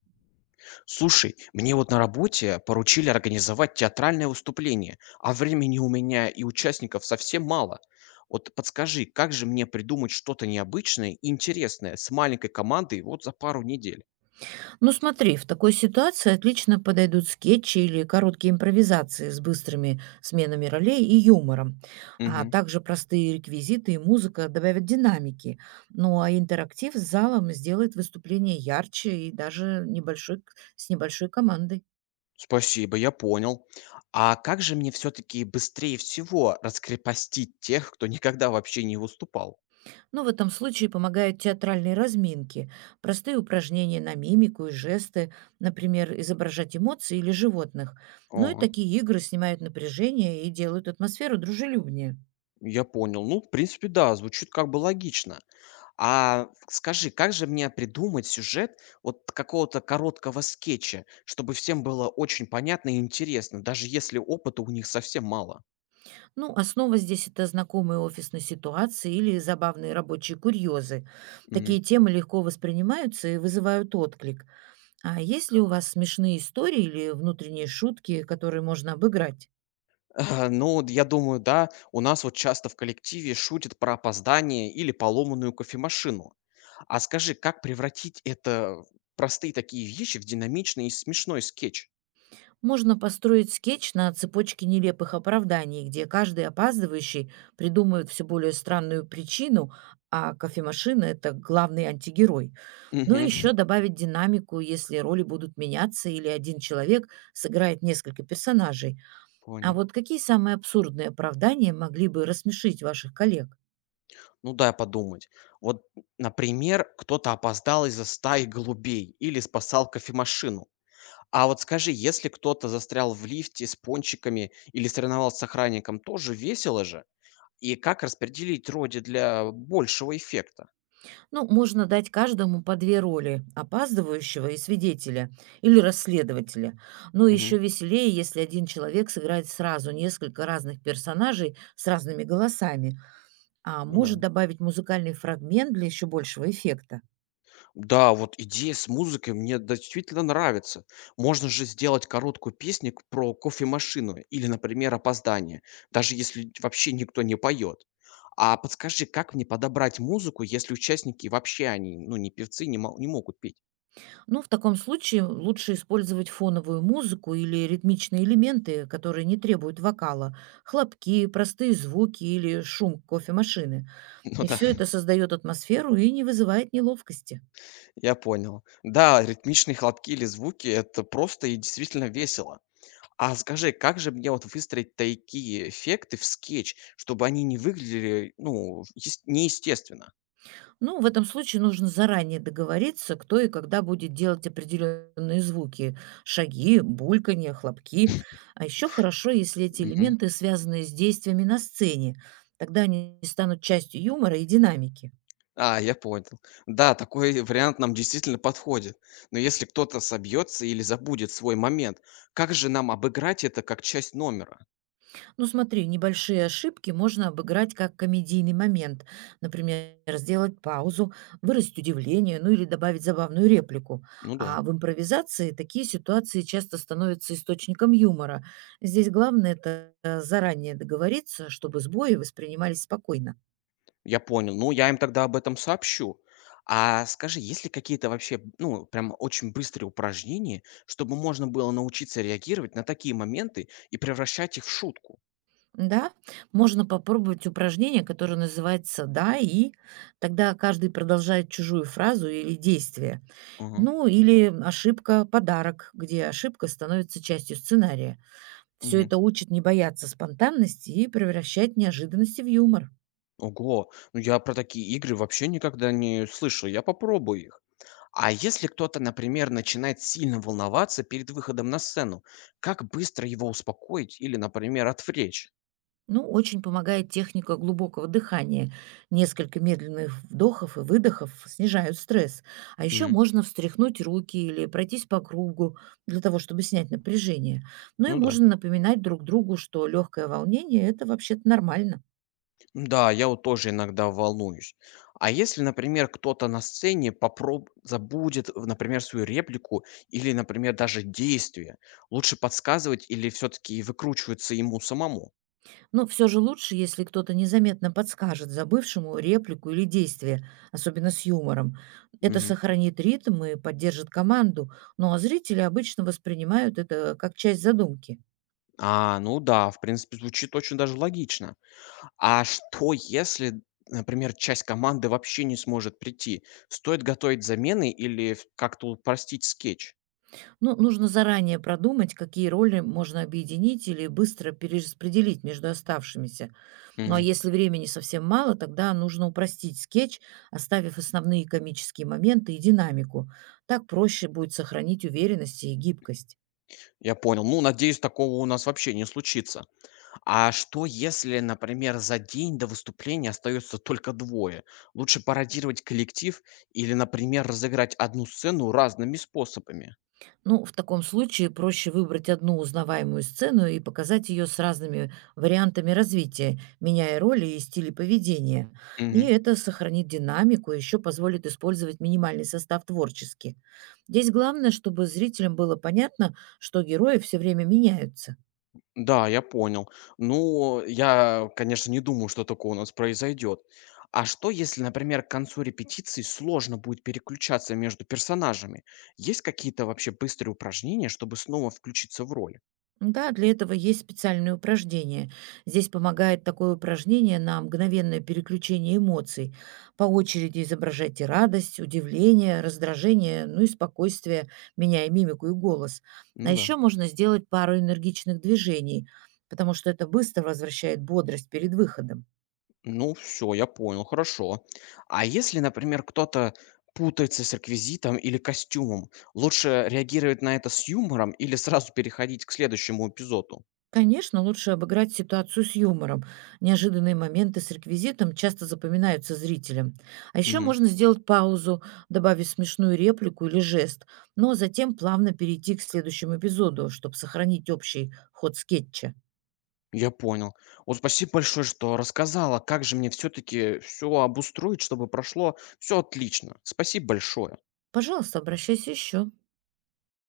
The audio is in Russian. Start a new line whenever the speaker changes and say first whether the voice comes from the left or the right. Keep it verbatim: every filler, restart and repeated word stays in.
left: Слушай, мне вот на работе поручили организовать театральное выступление, а времени у меня и участников совсем мало. Вот подскажи, как же мне придумать что-то необычное и интересное с маленькой командой вот за пару недель?
right: Ну смотри, в такой ситуации отлично подойдут скетчи или короткие импровизации с быстрыми сменами ролей и юмором. А
left: Мгм.
right: также простые реквизиты и музыка добавят динамики. Ну а интерактив с залом сделает выступление ярче и даже небольшой, к- с небольшой командой.
left: Спасибо, я понял. А как же мне все-таки быстрее всего раскрепостить тех, кто никогда вообще не выступал?
right: Но в этом случае помогают театральные разминки, простые упражнения на мимику и жесты, например, изображать эмоции или животных. Ну и
left: О.
right: такие игры снимают напряжение и делают атмосферу дружелюбнее.
left: Я понял. Ну, в принципе, да, звучит как бы логично. А скажи, как же мне придумать сюжет вот какого-то короткого скетча, чтобы всем было очень понятно и интересно, даже если опыта у них совсем мало?
right: Ну, основа здесь– это знакомые офисные ситуации или забавные рабочие курьезы.
left: Мгм.
right: Такие темы легко воспринимаются и вызывают отклик. А есть ли у вас смешные истории или внутренние шутки, которые можно обыграть?
left: Э, Ну, вот я думаю, да, у нас вот часто в коллективе шутят про опоздание или поломанную кофемашину. А скажи, как превратить это в простые такие вещи в динамичный и смешной скетч?
right: Можно построить скетч на цепочке нелепых оправданий, где каждый опаздывающий придумывает все более странную причину, а кофемашина– это главный антигерой. Ну и
left: Мгм.
right: еще добавить динамику, если роли будут меняться или один человек сыграет несколько персонажей. А
left: Понял.
right: вот какие самые абсурдные оправдания могли бы рассмешить ваших коллег?
left: Ну, дай подумать. Вот, например, кто-то опоздал из-за стаи голубей или спасал кофемашину. А вот скажи, если кто-то застрял в лифте с пончиками или соревновался с охранником, тоже весело же? И как распределить роди для большего эффекта?
right: Ну, можно дать каждому по две роли– опаздывающего и свидетеля, или расследователя. Но
left: Мгм.
right: еще веселее, если один человек сыграет сразу несколько разных персонажей с разными голосами, а
left: Ну
right: может
left: да.
right: добавить музыкальный фрагмент для еще большего эффекта.
left: Да, вот идея с музыкой мне действительно нравится. Можно же сделать короткую песню к- про кофемашину или, например, опоздание, даже если вообще никто не поет. А подскажи, как мне подобрать музыку, если участники вообще они, ну, не певцы, не, мо- не могут петь?
right: Ну, в таком случае лучше использовать фоновую музыку или ритмичные элементы, которые не требуют вокала, хлопки, простые звуки или шум кофемашины.
left: Ну
right: И
left: да,
right: все это создает атмосферу и не вызывает неловкости.
left: я понял. Да, ритмичные хлопки или звуки это просто и действительно весело. А скажи, как же мне вот выстроить такие эффекты в скетч, чтобы они не выглядели, ну, ес- неестественно?
right: Ну, в этом случае нужно заранее договориться, кто и когда будет делать определенные звуки: шаги, бульканье, хлопки. А еще хорошо, если эти элементы связаны с действиями на сцене. Тогда они станут частью юмора и динамики.
left: А, я понял. Да, такой вариант нам действительно подходит. Но если кто-то собьется или забудет свой момент, как же нам обыграть это как часть номера?
right: Ну смотри, небольшие ошибки можно обыграть как комедийный момент. Например, сделать паузу, выразить удивление, ну или добавить забавную реплику.
left: Ну да,
right: А в импровизации такие ситуации часто становятся источником юмора. Здесь главное это э, заранее договориться, чтобы сбои воспринимались спокойно.
left: я понял. Ну, я им тогда об этом сообщу. А скажи, есть ли какие-то вообще, ну, прям очень быстрые упражнения, чтобы можно было научиться реагировать на такие моменты и превращать их в шутку?
right: Да, можно попробовать упражнение, которое называется «да» и тогда каждый продолжает чужую фразу или действие.
left: Ага,
right: Ну, или ошибка подарок, где ошибка становится частью сценария. Все
left: мгм.
right: это учит не бояться спонтанности и превращать неожиданности в юмор.
left: Ого, ну я про такие игры вообще никогда не слышал. Я попробую их. А если кто-то, например, начинает сильно волноваться перед выходом на сцену, как быстро его успокоить или, например, отвлечь?
right: Ну, очень помогает техника глубокого дыхания. Несколько медленных вдохов и выдохов снижают стресс. А еще
left: Мгм.
right: можно встряхнуть руки или пройтись по кругу для того, чтобы снять напряжение. Ну
left: Ну
right: и
left: да.
right: можно напоминать друг другу, что легкое волнение– это вообще-то нормально.
left: Да, я вот тоже иногда волнуюсь. А если, например, кто-то на сцене попроб... забудет, в- например, свою реплику или, например, даже действие, лучше подсказывать или все-таки выкручиваться ему самому?
right: Но все же лучше, если кто-то незаметно подскажет забывшему реплику или действие, особенно с юмором. Это
left: Мгм.
right: сохранит ритм и поддержит команду, ну а зрители обычно воспринимают это как часть задумки.
left: А, ну да, в принципе, звучит очень даже логично. А что, если, например, часть команды вообще не сможет прийти? Стоит готовить замены или в- как-то упростить скетч?
right: Но нужно заранее продумать, какие роли можно объединить или быстро перераспределить между оставшимися. Ну а
left: Мгм.
right: если времени совсем мало, тогда нужно упростить скетч, оставив основные комические моменты и динамику. Так проще будет сохранить уверенность и гибкость.
left: Я понял. Ну, надеюсь, такого у нас вообще не случится. А что, если, например, за день до выступления остается только двое? Лучше пародировать коллектив или, например, разыграть одну сцену разными способами?
right: Ну, в таком случае проще выбрать одну узнаваемую сцену и показать ее с разными вариантами развития, меняя роли и стили поведения. И
left: Мгм.
right: это сохранит динамику, еще позволит использовать минимальный состав творчески. Здесь главное, чтобы зрителям было понятно, что герои все время меняются.
left: Да, я понял. Ну, я, конечно, не думаю, что такое у нас произойдет. А что, если, например, к концу репетиции сложно будет переключаться между персонажами? Есть какие-то вообще быстрые упражнения, чтобы снова включиться в роль?
right: Да, для этого есть специальные упражнения. Здесь помогает такое упражнение на мгновенное переключение эмоций. По очереди изображайте радость, удивление, раздражение, ну и спокойствие, меняя мимику и голос. А
left: Ну да.
right: еще можно сделать пару энергичных движений, потому что это быстро возвращает бодрость перед выходом.
left: Ну все, я понял, хорошо. А если, например, кто-то путается с реквизитом или костюмом, лучше реагировать на это с юмором или сразу переходить к следующему эпизоду?
right: Конечно, лучше обыграть ситуацию с юмором. Неожиданные моменты с реквизитом часто запоминаются зрителям. А еще
left: Мгм.
right: можно сделать паузу, добавив смешную реплику или жест, но затем плавно перейти к следующему эпизоду, чтобы сохранить общий ход скетча.
left: Я понял. Вот спасибо большое, что рассказала, как же мне все-таки все обустроить, чтобы прошло все отлично. Спасибо большое.
right: Пожалуйста, обращайся еще.